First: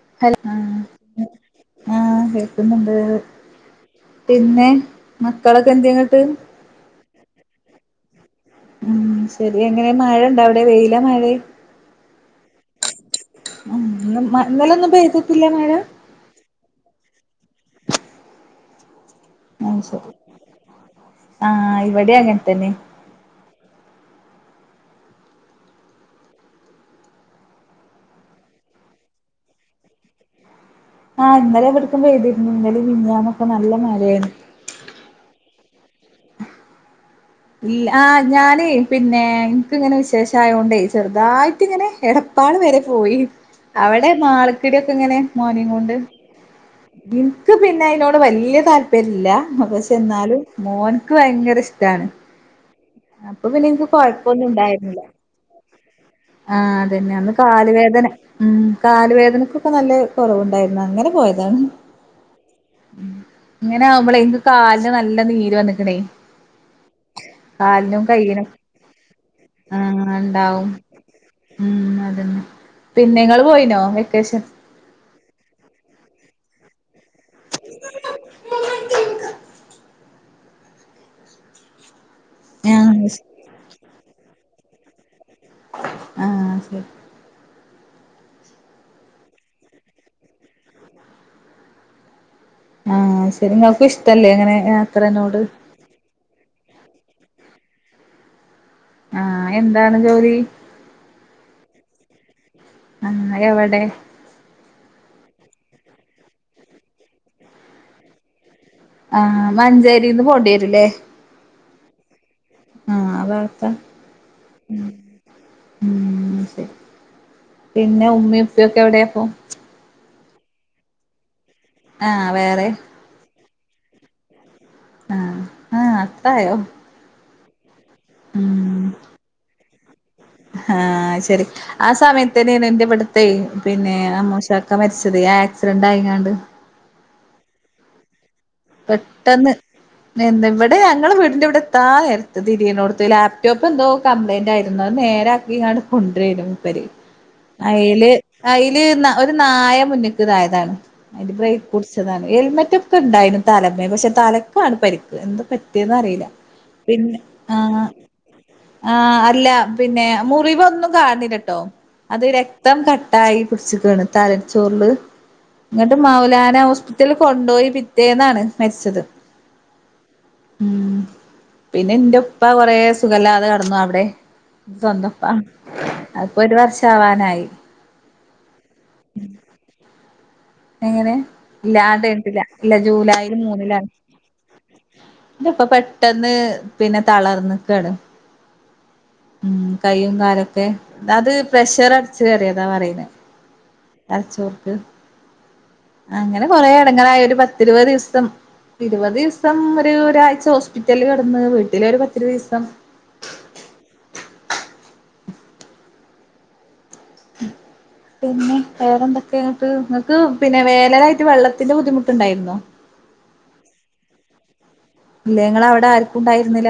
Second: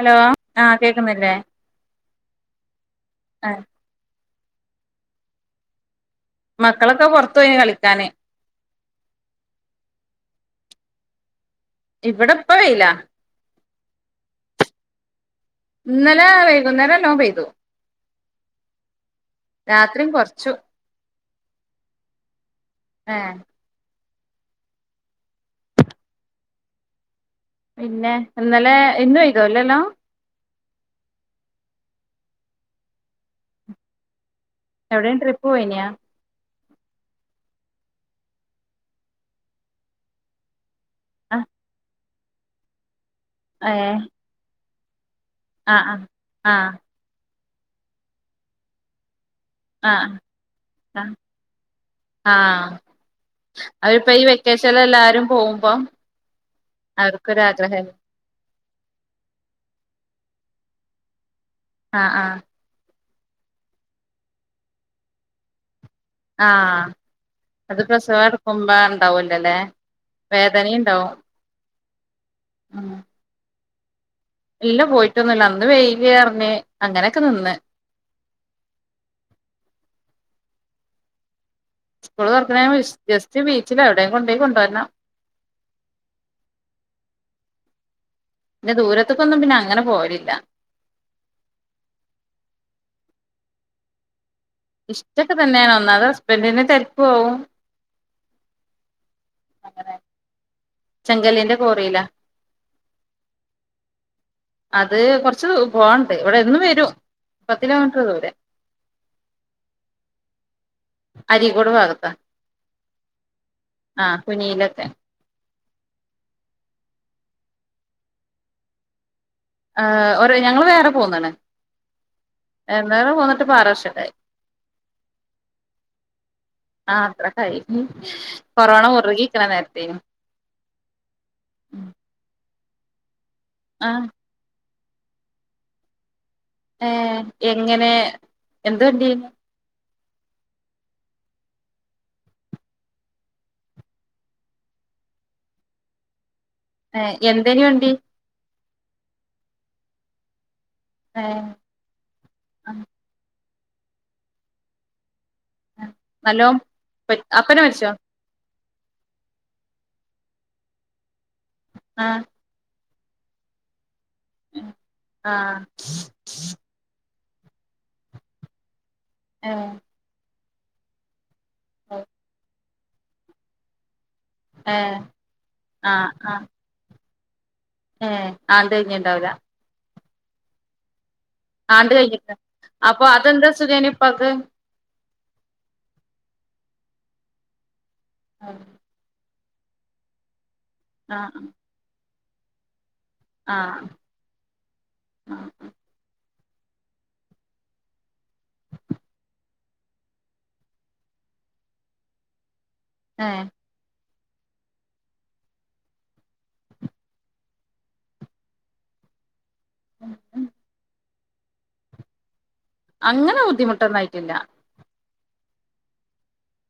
Hello ഹ ആഹ് കേക്കുന്നില്ലേ ആഹ കേക്കുന്നുണ്ട് ആഹ് പിന്നെ മക്കളൊക്കെ എന്തെ മക്കളൊക്കെ പുറ തോയി കളിക്കാന് ഉം ശരി എങ്ങനെ മഴ ഉണ്ട അവിടെ വെയിലോ മഴ ഇവിടെപ്പം വയ്ലാ ഉ ഇന്നലൊന്നും പെയ്തിട്ടില്ല മഴ ഇന്നല വൈകന്നരം നാലോം പൈതു അ ശരി ആഹ ഇവിടെ അങ്ങനത്തന്നെ ഏഹ് പിന്നെ ഇന്നലെ ഇന്ന് പെ യ്തോല്ലല്ലോ ആഹ ഇന്നലെ എവിടക്കും പ്തിരുന്നു ഇന്നലെ മി ഞാന്നും നല്ല മഴയായിരുന്നു എവിടൊ ട്രിപ്പ് പോയിനാ ല്ല ആഹ ഞാനേ പിന്നെ എനക്ക് ഇങ്ങനെ വിശേഷയൊണ്ടേ ആഹ് ചെറുതായിട്ട് ഇങ്ങനെ എടപ്പാൾ വരെ പോയി ഏഹ് അവിടെ മാർ ഇടിയൊക്കെങ്ങനെ മോനിം കൊണ്ട് ആഹ് ആഹ് ക്ക് പിന്നെ അയ്നോട് വല്ല്യ താല്പര്യല്ല ആഹ് അവിടെശെന്നാലും മോൻ- ആഹ് ആഹ് ഭയങ്കര ഇഷ്ടാണ്- ആഹ് അപ്പൊ പിന്നെനിക്ക് അവരിപ്പ ഈ കൊഴപ്പൊന്നും വെക്കേഷനിൽ ഇണ്ടായിരുന്നില്ല എല്ലാരും പോകുമ്പോ ആഹ് അതന്നെ അന്ന് കാല് അവർക്കൊരാഗ്രഹല്ലേ വേദന- ഉം കാല് വേദനക്കൊക്കെ നല്ല കുറവുണ്ടായിരുന്നു അങ്ങനെ പോയേര് ആഹ് ആഹ ഉ ഇങ്ങനെ ആവുമ്പോളേ എനിക്ക് കാൽന് നല്ല നീര് വന്നക്കണേ- ആഹ് അത് പ്രസവഅടുക്കുമ്പാ ആഹ ഉണ്ടാവും ഉം അതന്ന ഉം പിന്നെ നിങ്ങള് പോയിനോ? വെക്കേഷൻ ഇല്ല പോയി റ്റൊന്നല്ല അന്ന് വെയ്ലിആർന്ന് അങ്ങനൊക്കെ നിന്ന് സ്കൂൾ തുറക്കണ വെശ് ആഹ് ജസ്റ്റ് ബീച്ചില എവിടെ കൊണ്ടോയി കൊണ്ടോരണം ആഹ് ശരി- പിന്നെ ദൂരത്തക്കൊന്നും പിന്നെ അങ്ങനെ പോവലില്ല ആഹ് ശരിങ്ങക്കു ഇഷ്ടല്ലേ അങ്ങനെ ഇഷ്ട്ടൊക്കെ യാത്രനോട് തന്നെയാണ് ഒന്നാതെ ഹസ്‌ബെൻഡിന് തെരക്കുവാവും ആഹ് എന്താണ് ജോലി? ചെങ്കല്ലിന്റെ കോറിലാ. ആ എവിടെ? അത് കൊറച്ച് ദൂ പോവാൻണ്ട് ഇവിടെ എന്നും വരും പത്ത് കിലോമീറ്റർ ദൂരെ. ആഹ് മഞ്ചേരിന്ന് പോണ്ടി വരൂലേ? ക്കോട് ഭാഗത്താ. ആഹ് ആ ഭാഗത്താ? ആഹ് കുനിയിലൊക്കെ ഉം ശരി പിന്നെ ഉമ്മേം ഉപ്പയൊക്കെ എവിടെയപ്പോ? ആഹ് ഓറ് ഞങ്ങള് വേറെ പോന്നണ്. ആഹ് വേറേ ഇപ്പാറ് വർഷക്കായി. ആഹ് ആഹ് അത്രായോ? യി. കൊറോണ മുറുകി നിക്കണ നേരത്ത്. [unintelligible] ഹാ ശരി ആ സമയത്ത് ലിനഡിവിടെ തെയ പിന്നെ ആഹ് ആ മോശ ഒക്കെ മരിച്ചത് ആക്സിഡന്റ് ആയി ങ്ങാണ്ട് ഏഹ് എങ്ങനെ എന്ത് വണ്ടീന് പെട്ടെന്ന് ന്താ ഇവിടെ ഞങ്ങൾ വീടിന്റെ ഇവിടെ എത്താ നേരത്ത് തിരിയനോട്‌ത്ത് ലാപ്ടോപ്പെന്തോ കംപ്ലൈന്റ് ആയിരുന്നു അത് നേരാക്കിങ്ങാണ്ട് കൊൻഡ്രെരുന്നു പര് ഏഹ് എന്തേനി വണ്ടി അയ്ല് അയ്ല് ന്ന ഒരു നായ മുന്നിക്ക്‌ തായതാണ് ഏഹ് ബ്രേക്ക് പുടിച്ചതാണ് ഹെൽമറ്റൊക്കെ ഉണ്ടായിരുന്നു തലപ്പെ പക്ഷെ തലക്കാണ് പരിക്ക് എന്തോ പറ്റിയന്നറിയില്ല നല്ലോം പിന്നെ പറ്റ് അപ്പനെ ആഹ് മരിച്ചോ ആഹ അല്ല പിന്നെ മുറിവ് ഒന്നും കാണില്ലട്ടെ ട്ടോ ആഹ് അത് രക്തം ക ട്ടായി പിടിച്ചിക്കാണ് തലച്ചോറില് ആഹ് [unintelligible] മാവിലാന ഹോസ്പിറ്റൽ കൊണ്ടപോയി പിറ്റേന്നാണ് മരിച്ചത് ആഹ് ഉം പിന്നെ എന്റെ ഒപ്പ കൊറേ സുഖയില്ലതെ കടന്നു അവിടെ ഏഹ് സ്വന്തപ്പം [unintelligible] ഒരു വർഷം ആവാ ആയി ഏ ആണ്ട് കഴിഞ്ഞണ്ടാവില്ല എങ്ങനെ ആണ്ട് ഇല്ലാണ്ട് കഴിഞ്ഞട്ട കഴിഞ്ഞിട്ടില്ല ഇല്ല അപ്പൊ ജൂലൈയില് അതെന്താ മൂന്നിലാണ് [unintelligible] പക് [unintelligible] [unintelligible] പെട്ടെന്ന് പിന്നെ [unintelligible] ആഹ് ഉം കൈയ്യും കാലൊക്കെ [unintelligible] പ്രഷർ ചേറിയതാ പറയുന്നേ ആഹ് തറച്ചോർക്ക് അങ്ങനെ കൊറെേ ഇടങ്ങായി ഒരു പത്തിരുപത് ദിവസം ഇരുപത് ദിവസം ഒരാഴ്ച ഹോസ്പിറ്റലില് കിടന്ന് വീട്ടില ഒരു പത്തിരുപത് ദിവസം ആഹ് പിന്നെ വേറെന്താ [unintelligible] നിങ്ങക്ക് പിന്നെ [unintelligible] വെള്ളത്തിന്റെ ബുദ്ധിമുട്ടുണ്ടായിരുന്നോ? അങ്ങനെ ബുദ്ധിമുട്ടൊന്നായിട്ടില്ല. നിങ്ങടെ അവിടെ ആർക്കും ഉണ്ടായിരുന്നില്ല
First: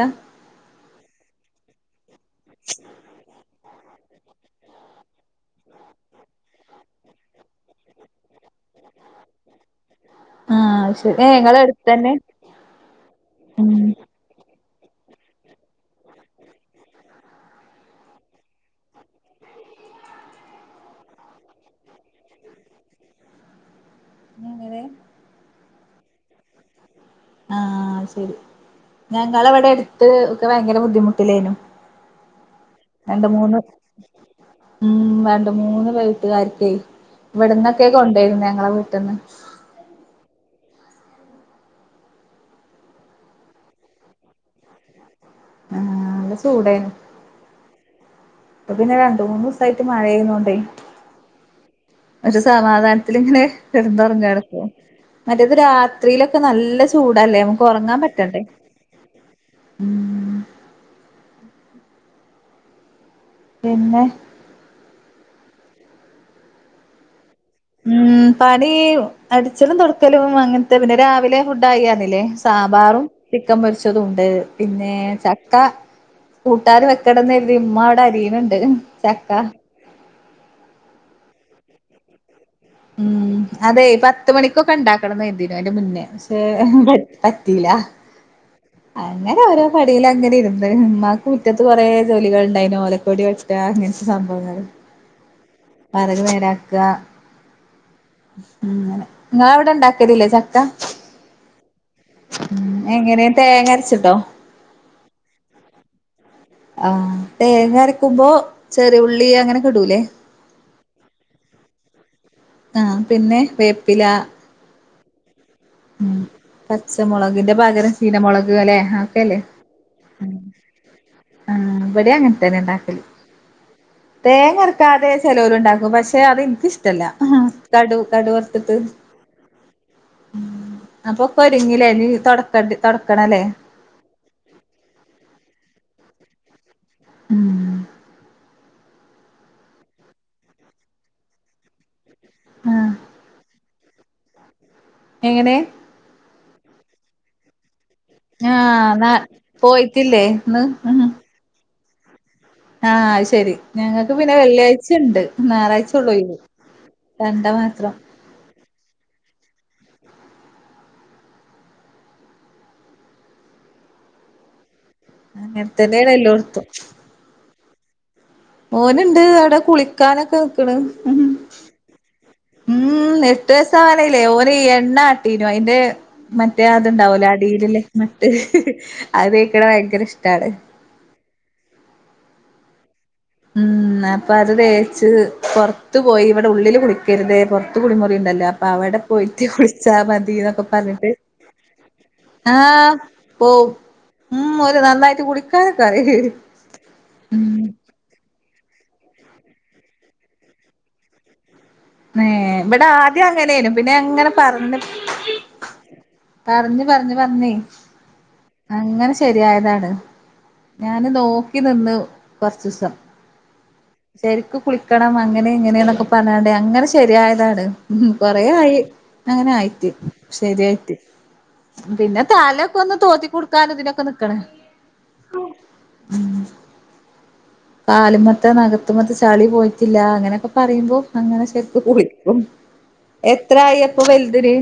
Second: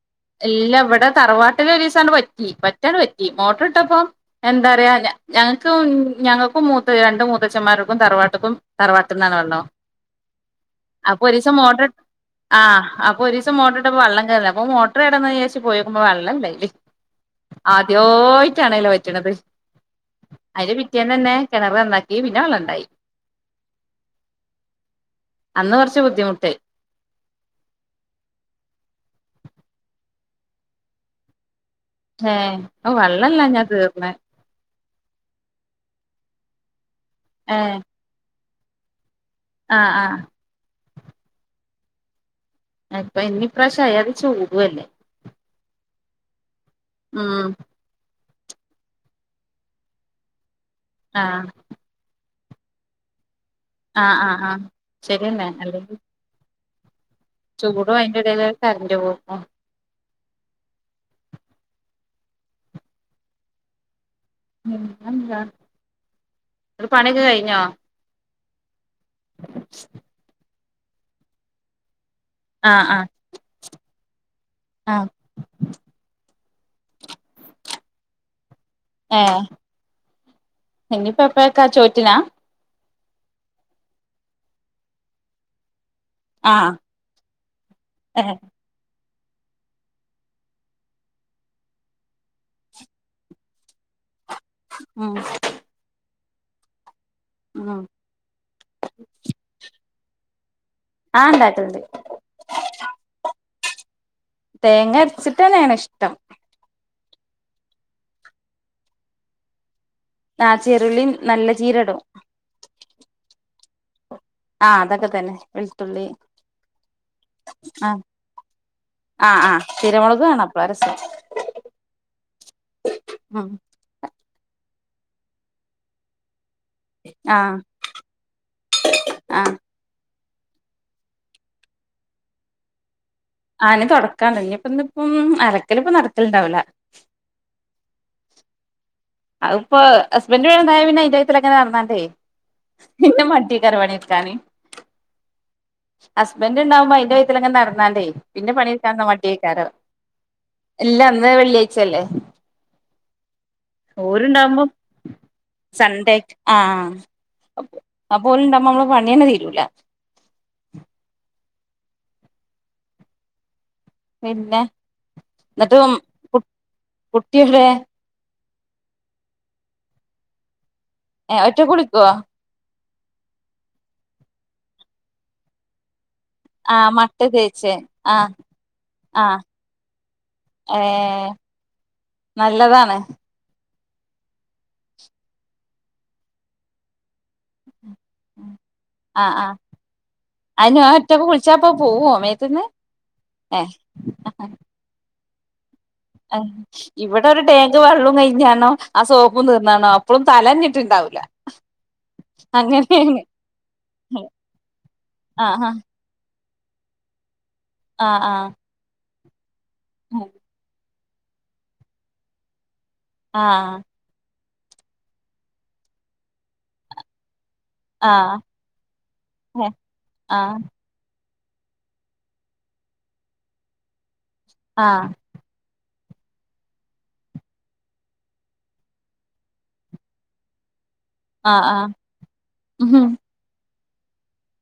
ഇല്ല ഇവടെ തറവാട്ടില് ഒരുസം അങ്ങട് വറ്റി വറ്റാണ്ട് വറ്റി മോട്ടറ് [unintelligible] ഇട്ടപ്പം എന്താ പറയാ ഞ ഞങ്ങക്കും ഞങ്ങക്കും മൂത്ത രണ്ട് മൂത്തച്ഛന്മാർക്കും തറവാട്ട്ക്കും തറവാട്ടിന്നാണ് വെള്ളം. ആഹ് അത് ശരി അപ്പൊ ഏഹ് ഒരുസം ഇങ്ങളെ മോട്ടറ് അടുത്തന്നെ ആ അപ്പൊ ഒരുസം ഉം മോട്ടറിട്ടപ്പൊ വള്ളം കേർണില്ല അപ്പോ മോ ഇത്ര നേരം എന്താ വിചാരിച്ച് പോയോക്കുമ്പോ വള്ളം ഇല്ല അയില്, ആദ്യായിട്ടാണ് അതില് വറ്റണത്, അതിൻ്റെ പിറ്റേന്ന് തന്നെ കെണറ് നന്നാക്കി പിന്നെ വെള്ളം ഇണ്ടായി. [unintelligible] അന്ന് കൊറച്ച് ബുദ്ധിമുട്ടായി ആഹ് ശെരി ഞങ്ങളവടെടുത്ത് ഒക്കെ ഭയങ്കര ബുദ്ധിമുട്ടിലേനു. ഏ ഓ രണ്ട് വെള്ളല്ല മൂന്ന് ഞാൻ തീർന്ന് ഉം രണ്ട് മൂന്ന് വീട്ടുകാര് [unintelligible] ഏ ഇവിടന്നൊക്കേ കൊണ്ടോയിരുന്നേ നിങ്ങള വീട്ടിന്ന് ആ ആ അപ്പൊ ഇന്നി പ്രാശ്യം [unintelligible] ചൂടു അല്ലേ ആ നല്ല ചൂടേ ഉം അപ്പൊ പിന്നെ രണ്ട് മൂന്ന് ദിവസായിട്ട് മഴ പെയ്യുന്നോണ്ടെ ആ ഒരു സമാധാനത്തിലിങ്ങനെ ആ ആ കെടന്നുറങ്ങാണ് ആ ഇപ്പൊ ശരിയന്നെ മറ്റേത് അല്ലെങ്കിൽ രാത്രിയിലൊക്കെ നല്ല ചൂടല്ലേ, നമുക്ക് ചൂടും ഉറങ്ങാൻ അതിന്റെ പറ്റണ്ടെ? ഇടയില് കറന്റ് പോകും ഉം പിന്നെ? പിന്നെന്താ? ഒരു പണക്ക് കയി ഞ്ഞോ? ഉം പണി. അടിച്ചലും, തൊടക്കലും അങ്ങനെ ത് പിന്നെ രാവിലെ ഫുഡായന്നില്ലേ? ആ ആ സാമ്പാറും, ചിക്കൻ പൊരിച്ചതും ഉണ്ട്, പിന്നെ ആ ചക്ക കൂട്ടാൻ വെക്കണംന്ന് കരുതി ഉമ്മ അവിടെ അരിയണ. [unintelligible] ചക്ക. ഇനിപ്പോ എപ്പഴക്കാ ചോറ്റിനാ? ഉം അതെ പത്ത് മണിക്കൊക്കെ ഉണ്ടാക്കണം എന്നും അതിന്റെ മുന്നേ പക്ഷെ ആ [unintelligible] പറ്റീല. ഏ അങ്ങനെ ഓരോ പടിൽ അങ്ങനെ ഇരുന്ന് ഉമ്മാക്ക് മുറ്റത്ത് കുറെ ജോലികൾ ഉണ്ടായിന് ഓലക്കോടി വെട്ട അങ്ങന സംഭങ്ങളും. ഉം അതൊരു വേരാക്കുക. ഉം ങ്ങനെ നിങ്ങടെ അവിടെണ്ടാ തരിലെ ചക്ക ആ ഉണ്ടാക്കലുണ്ട് എങ്ങനെയ തേങ്ങ ചുട്ടോ തേങ്ങ അരച്ചിട്ട് തന്നെയാണ് ഇഷ്ടം ആ തേങ്ങ അരക്കുമ്പോ ചെറിയഉള്ളി അങ്ങനെക്കെ ഇടൂല്ലേ ആ ചെറുളി നല്ല ജീരകോം ഇടും ആ പിന്നെ വേപ്പില ആ അതൊക്കെ തന്നെ വെളുത്തുള്ളി ഉം പച്ചമുളകിന്റെ പകരം ആ ചീനമുളക് അല്ലെ ഒക്കെല്ലേ ആഹ് ആഹ് ചീരമുളക് വേണം അപ്പളാ രസം ആ ഇവിടെ അങ്ങനെ തന്നെ ഉണ്ടാക്കല് തേങ്ങ- ക്ക അതെ ചിലവരു ഉണ്ടാക്കും പക്ഷെ അത്- ഇഷ്ടല്ല ആഹ് കടു കടു വറത്തട്ട് ആഹ് അപ്പൊ കൊരങ്ങയിലെ ഇനി തൊടക്കമിട്ട് തൊട അതിന് തുടക്കാ തന്നെ ഇപ്പം. [unintelligible] ഇണ്ടാവില്ല. അതിപ്പോ ഹസ്ബൻഡ് [unintelligible] പിന്നെ [unintelligible] എങ്ങനെ നടന്നാണ്ടേ. ആഹ് എന്ന മട്ട [unintelligible] എങ്ങനെ ഹുസ്ബൻഡ് ഉണ്ടാവു അതില്. [unintelligible] വേണ്ടേ പിന്നെ ആഹ് പണിയെടുക്കാൻ ന്നാ മടിയെകാരം പോയിട്ടില്ലേ ഇന്ന് ല്ല ഇന്ന് വെള്ളിയാ ച്ചല്ലേ ആഹ് ശരി ഞങ്ങക്ക് ഓൽ പിന്നെ ഇണ്ടാവുമ്പോ വെള്ളിയാഴ്ച ഇണ്ട് ഞായറാഴ്ച ഒള്ളു സൺ‌ഡേ ഒഴിവ് ആഹ് രണ്ട മാത്രം അപ്പ ഒൽ ഇണ്ടാവുമ്പോ നമ്മളെ പണിയെന്നെ തീരുല്ല. പിന്നെ അങ്ങനെ എന്നിട്ട് മ് തന്നെയാണ് കു കുട്ടി വിടെ ഓനുണ്ട് അവിടെ കുളിക്കാനൊക്കെ നിക്ക്ണ് ഏഹ് ഒറ്റക്ക് കുളിക്കുവോ. ഉം എട്ട് വയസ്സാവാനായില്ലേ ഓൻ എണ്ണ ആട്ടിന് അയിന്റെ മറ്റേ ആഹ് മട്ട അതുണ്ടാവുലെ തേച്ച് അടിയില് ആഹ് മറ്റേ അത് ആഹ് തേക്കണ് ഭയങ്കര ഇഷ്ടാണ്. ഏഹ് നല്ലതാണ് ഉം അപ്പ അത് തേച്ച് പുറത്ത് പോയി ഇവിടെ ഉള്ളില് കുളി കരുത് പുറത്ത് കുളിമുറി ഉണ്ടല്ലോ അപ്പൊ അവിടെ ആഹ് പോയിട്ട് ആഹ് കുളിച്ചാ മതി എന്നൊക്കെ അയിന് പറഞ്ഞിട്ട് ഒറ്റക്ക് കുളിച്ചാപ്പ പോവോ മേത്ത്ന്ന് ആഹ് പോവും ഏഹ് മ് ഓല് നന്നായിട്ട് കുളി [unintelligible] ആഹ് ഇവിടെ ഒരു ടാങ്ക് വെള്ളവും കഴിഞ് ട്ടാ ണോ ആ സോപ്പും തീർന്നാണോ അപ്പോഴും തല നനഞ്ഞിട്ടുണ്ടാവില്ല. ഏഹ് ഇവിടെ ആദ്യം അങ്ങനെയേനും പിന്നെ അങ്ങനെ പറഞ്ഞ് ആഹ് പറഞ്ഞു പറഞ്ഞു പറഞ്ഞെ. ആഹ് ആഹ് ശരിയായതാ. [unintelligible] ഞാന് നോക്കി നിന്നു കൊറച്ച്സം. ആഹ് ശരിക്ക് കുളിക്കണം അങ്ങനെ ഇങ്ങനെയണൊക്കെ പറഞ്ഞോണ്ട്. അങ്ങനെ ശരിയായത്. അതാണ് ഉം ആഹ് കൊറെ ആഹ് ആയി അങ്ങനെ ആയിട്ട് ആഹ് ശരിയായിട്ട്. പിന്നെ തലയൊക്കെ ഒന്ന് തോർത്തി കൊടുക്കാനും ഇതിനൊക്കെ നിൽക്കണ് ആഹ് ഉം കാലുമത്ത നഗത്തുമത്ത ചളി പോയിട്ടില്ല അങ്ങനെയൊക്കെ പറയുമ്പോ ആഹ് റ്റക്ക് ആഹ് കുളിക്കും ഉം എത്ര ആയി ഇപ്പോം വൽതിന്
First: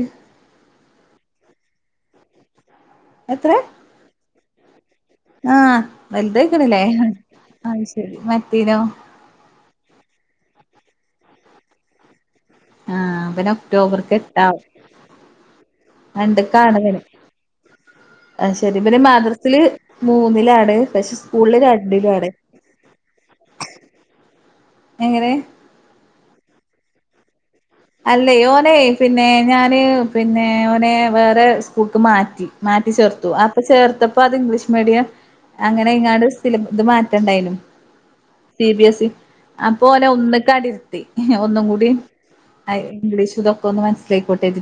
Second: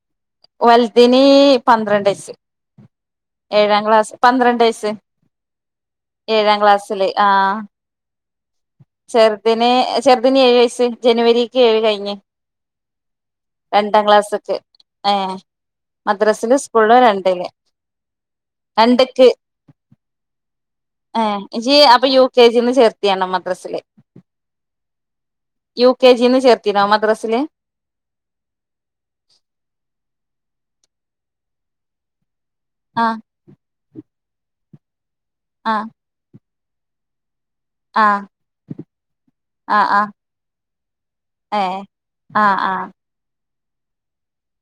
വൽതിന് പന്ത്രണ്ട യിച് എത്ര ഏഴാം ക്ലാസ് പന്ത്രണ്ട് വയസ്സ് ആഹ് ഏഴാം വലുതായ്ക്കണിലേ അത് ശരി മ ചെറുദിന് ചെറ്ദിന് ഏഴ് വയസ്സ് ക്ക് ജനുവരിക്ക് ഏഴ് കഴിഞ്ഞ് ആഹ് പിന്നെ രണ്ടാം ഒക്ടോബർക്ക് ക്ലാസ്ക്ക് എട്ടാവും ഏഹ് രണ്ട് മദ്രസില് സ്കൂളില് ക്കാണ്ഇവന് രണ്ടില് ആ ശരി ഇവല് രണ്ട്ക്ക് മദ്രസിൽ മൂന്നിലാണ് പക്ഷെ ഏഹ് സ്കൂളില് രണ്ടിലാണ് റസില് എങ്ങനെ യു ക്കെ ജി ന്ന് ചേർത്തിനോ മദ്രസില് അല്ലേ ഓനെ പിന്നെ ഞാന് പിന്നെ ഓനെ വേറെ സ്കൂൾക്ക് മാറ്റി മാറ്റി ആഹ് ചേർത്തു അപ്പ ചേർത്ത അപ്പൊ ഇംഗ്ലീഷ് മീഡി യാ ആഹ് അങ്ങനെ ഇങ്ങാട് സിലും ഇത് മാറ്റേണ്ടായേനും ആഹ് സി ബി എസ് ഇ ആഹ് അപ്പൊ നെ ആഹ് ഒന്നക്കടിരുത്തി ഒന്നും ഏഹ് കൂടിയും ആഹ് ഐ ആഹ് ഇംഗ്ലീഷ് [unintelligible] തൊക്ക ഒന്ന് മസ്സിലായിക്കോട്ടെ [inaudible]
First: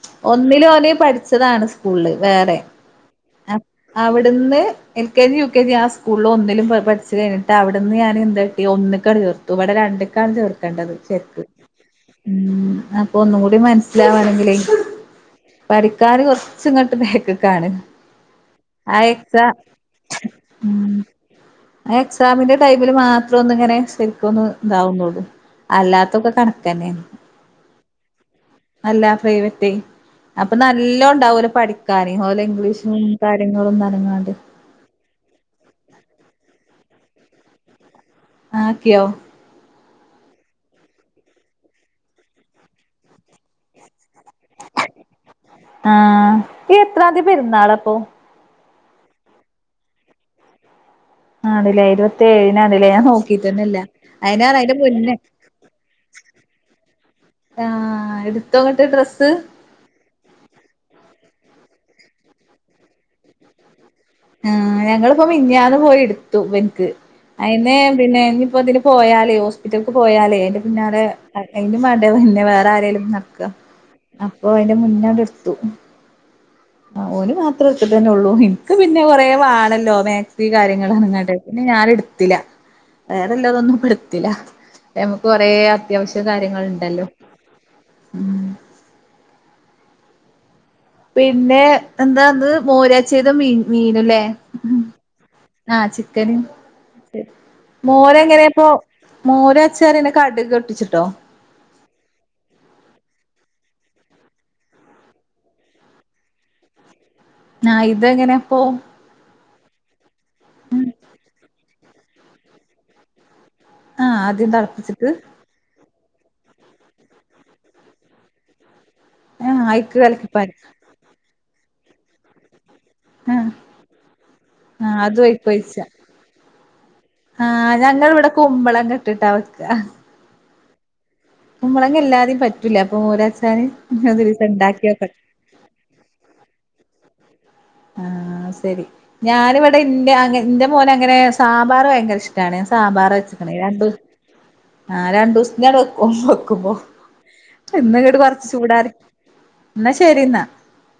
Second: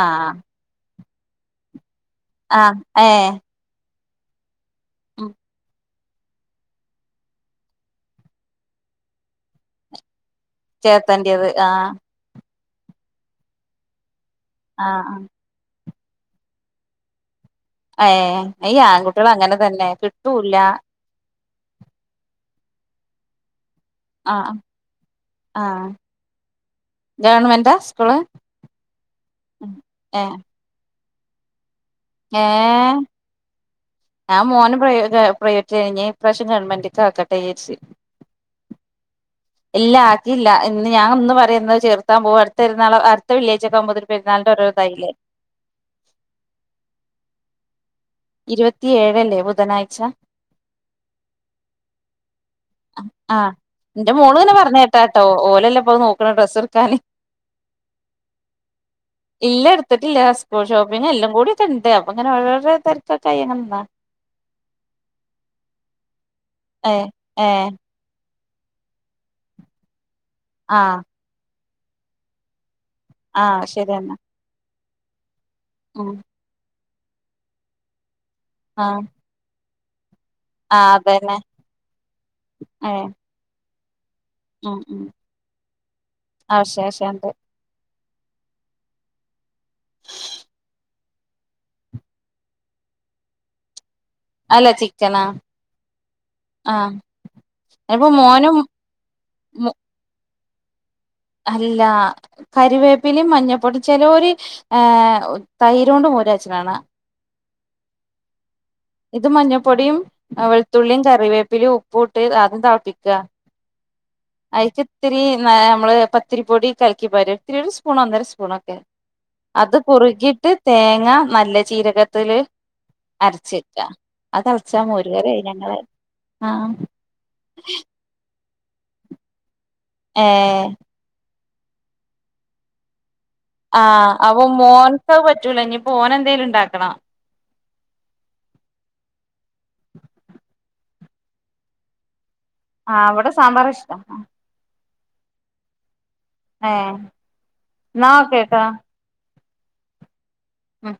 ആഹ് ഒന്നി [inaudible] [unintelligible] ച്ചതാണ് സ്കൂളില് വേറെ ആഹ് ഏഹ് [inaudible] അവിടുന്ന് എൽക്കെ ഉം ജി യു കെ ജി യ [unintelligible] സ്കൂളിൽ ഒന്നിലും പഠിച്ചു കഴിഞ്ഞിട്ട് അവിടുന്ന് ഞാൻ [unintelligible] ഒന്ന് കടി തീർത്തു ഇവിടെ രണ്ട് [unintelligible] [unintelligible] ചീർക്കേണ്ടത് ചെർക്ക് ചേർത്തണ്ടിയത് ആഹ് ഉം അപ്പൊ ഒന്നുംകൂടി മനസ്സിലാവ [unintelligible] ആഹ് [unintelligible] ക്കാര് കുറച്ചും ഇങ്ങോട്ട് [unintelligible] ഏ ഈ ആൺകുട്ടികൾ അങ്ങനെ തന്നെ കിട്ടൂല്ല ഉം ആ എക്സാമിന്റെ ടൈമില് മാത്രം ഒന്ന ഇങ്ങന ശരിക്കുംഒന്ന് ആഹ് ഇതാവുന്നുള്ളു ആഹ് അല്ലാത്തൊക്കെ കണ ഗവൺമെന്റാ സ്കൂള് അല്ല പ്രൈവറ്റ് ഏഹ് അപ്പൊ നല്ലോണ ണ്ടാവരു പഠിക്കും കാര്യ പോലെ ഇംഗ്ലീഷും ഏഹ് കാര്യങ്ങളും ന ഞാൻ മോനെ പ്രൈവറ്റ് കഴിഞ്ഞ ഇപാവശ്യം ഗവൺമെന്റ് കക്കട്ടേസി ആക്കെയോ ഇല്ല ആക്കിയില്ല ഇന്ന് ഞാൻ ഒന്ന് പറയുന്നത് ചേർത്താൻ പോക അടുത്തരാള അടുത്ത വള്ളേജൊക്കെകുമ്പോ എത്രാന്തിപെരുന്നാള പ്പൊ ഇരുപത്തിയേഴല്ലേ ബുധനാഴ്ച ആണ്ല്ലേ ഇരുപത്തി ഏഴിനാണ്ല്ലേ ഞാൻ ആ നോക്കിട്ടന്നെല്ല എന്റെ മോള് ഇങ്ങനെ അയിനാണ് അയിന്റെ പറഞ്ഞ കേട്ടാ മുന്നേ കേട്ടോ ഓലല്ല നോക്കണ ഡ്രസ്സ് എടുക്കാന് ആഹ് എടുത്തോങ്ങട്ട് ഡ്രസ്സ് ഇല്ല എടുത്തിട്ടില്ല ഡ്രസ്സ്‌ ഷോപ്പിങ് എല്ലാം കൂടി അപ്പണ്ട് അങ്ങനെ ഓരോരോ തി ഇപ്പോ കൈ എങ്ങനാന്ന ആ ഞങ്ങളിപ്പോ മി ഞ്ഞാന്ന് പോയി എ തുവി ക്ക് ഏഹ് ഏഹ് അയിനെ പിന്നെ അപ്പ അതിന് പോയാലെ ഹോസ്പിറ്റലക്ക് പോയാലേ എ ന്റെ പിന്നാല ആഹ് എ തിന്റെ മ ട പിന്നെ വേറെ ആരേലും ന ക്ക ആഹ് ശരിയെന്നാ അപ്പൊ എന്റെ മുന്നടോ ശ് ഉം ആ ഒ രു മാത്രമ തന്നെ ഉള്ളൂ നിക്ക് പിന്നെ ആഹ് കൊറേ വാണല് ലോമാക് ഈ കാര്യങ്ങൾ ആഹ് ഇറങ്ങട്ടെ അതന്നെ പിന്നെ ഞാനെടുത്തില്ല ഏഹ് വേറെല്ലാതോന്നും തില ഉം ഉം മക്ക് കൊറെ അത്യാവശ്യ കാര്യങ്ങൾണ്ടല്ലോ അവശേഷണ്ട് ഉ പിന്നെ എന്താന്ന് മോരാച്ച്ത മീൻ മീനല്ലേ അല്ല ചിക്കനാ ആ ചിക്കന് ആഹ് ഇപ്പൊ മോര മോനും എങ്ങനെയപ്പോ മോരച്ചാറും ഇതോട്ടിച്ചിട്ടോ അല്ല കറിവേപ്പിലയും മഞ്ഞപ്പൊട്ടും ചെലോരു ആ തൈരോണ്ടും മോരാച്ചിലാണ് ആ ഇതെങ്ങനെയാ അപ്പൊ ഇത് മഞ്ഞൾപ്പൊടിയും വെളുത്തുള്ളിയും കറിവേപ്പിലയും ഉപ്പ ഇട്ട് ആദ്യം തിളപ്പിക്കുക ആഹ് ആദ്യം തെളപ്പിച്ചിട്ട് അയിക്ക്ത്തിരി നമ്മള് പത്തിരിപൊടി കൽക്കി ബരും [unintelligible] സ്പൂൺ ഒന്നര സ്പൂൺ ഒക്കെ ആഹ് അത് അയ്ക്ക് കുറുകീട്ട് കലക്കിപ്പാരും തേങ്ങ നല്ല ചീരകത്തില് ആഹ് അരച്ച് അത് അടച്ചാ ആഹ് അതും മോരുകറിയായി ഞങ്ങള് അയ്ക്കൊഴിച്ച ആഹ കുമ്പളം കെട്ടിട്ട വെക്കുക യേ കുമ്പളഞ്ഞ ഇല്ലാതെയും പറ്റൂല അപ്പോ ആഹ് അപ്പൊ മോൻക്ക് അത് പറ്റൂല ഇനി പോ ഓന് എന്തെലും ണ്ടാക്കണം ആ ശരി ഞാനിവിടെ ഇന്റെ അ ഇന്റെ മോനെ അങ്ങനെ സാമ്പാർ ഭയങ്കര ഇഷ് റ്റണേ സാമ്പാർ ആഹ് ഇവിടെ വെച്ചക്കണ് ഈ സാമ്പാറാ രണ്ടും ഇഷ്ടം ആ രണ്ട് ദിവസനടു ഓ വക്കുമ്പോ ഏഹ് എന്ന് എന്നാ കേട് കൊറച്ച് ഓക്കേട്ടോ ചൂടാറി എന്ന ശരിന്നാ മ്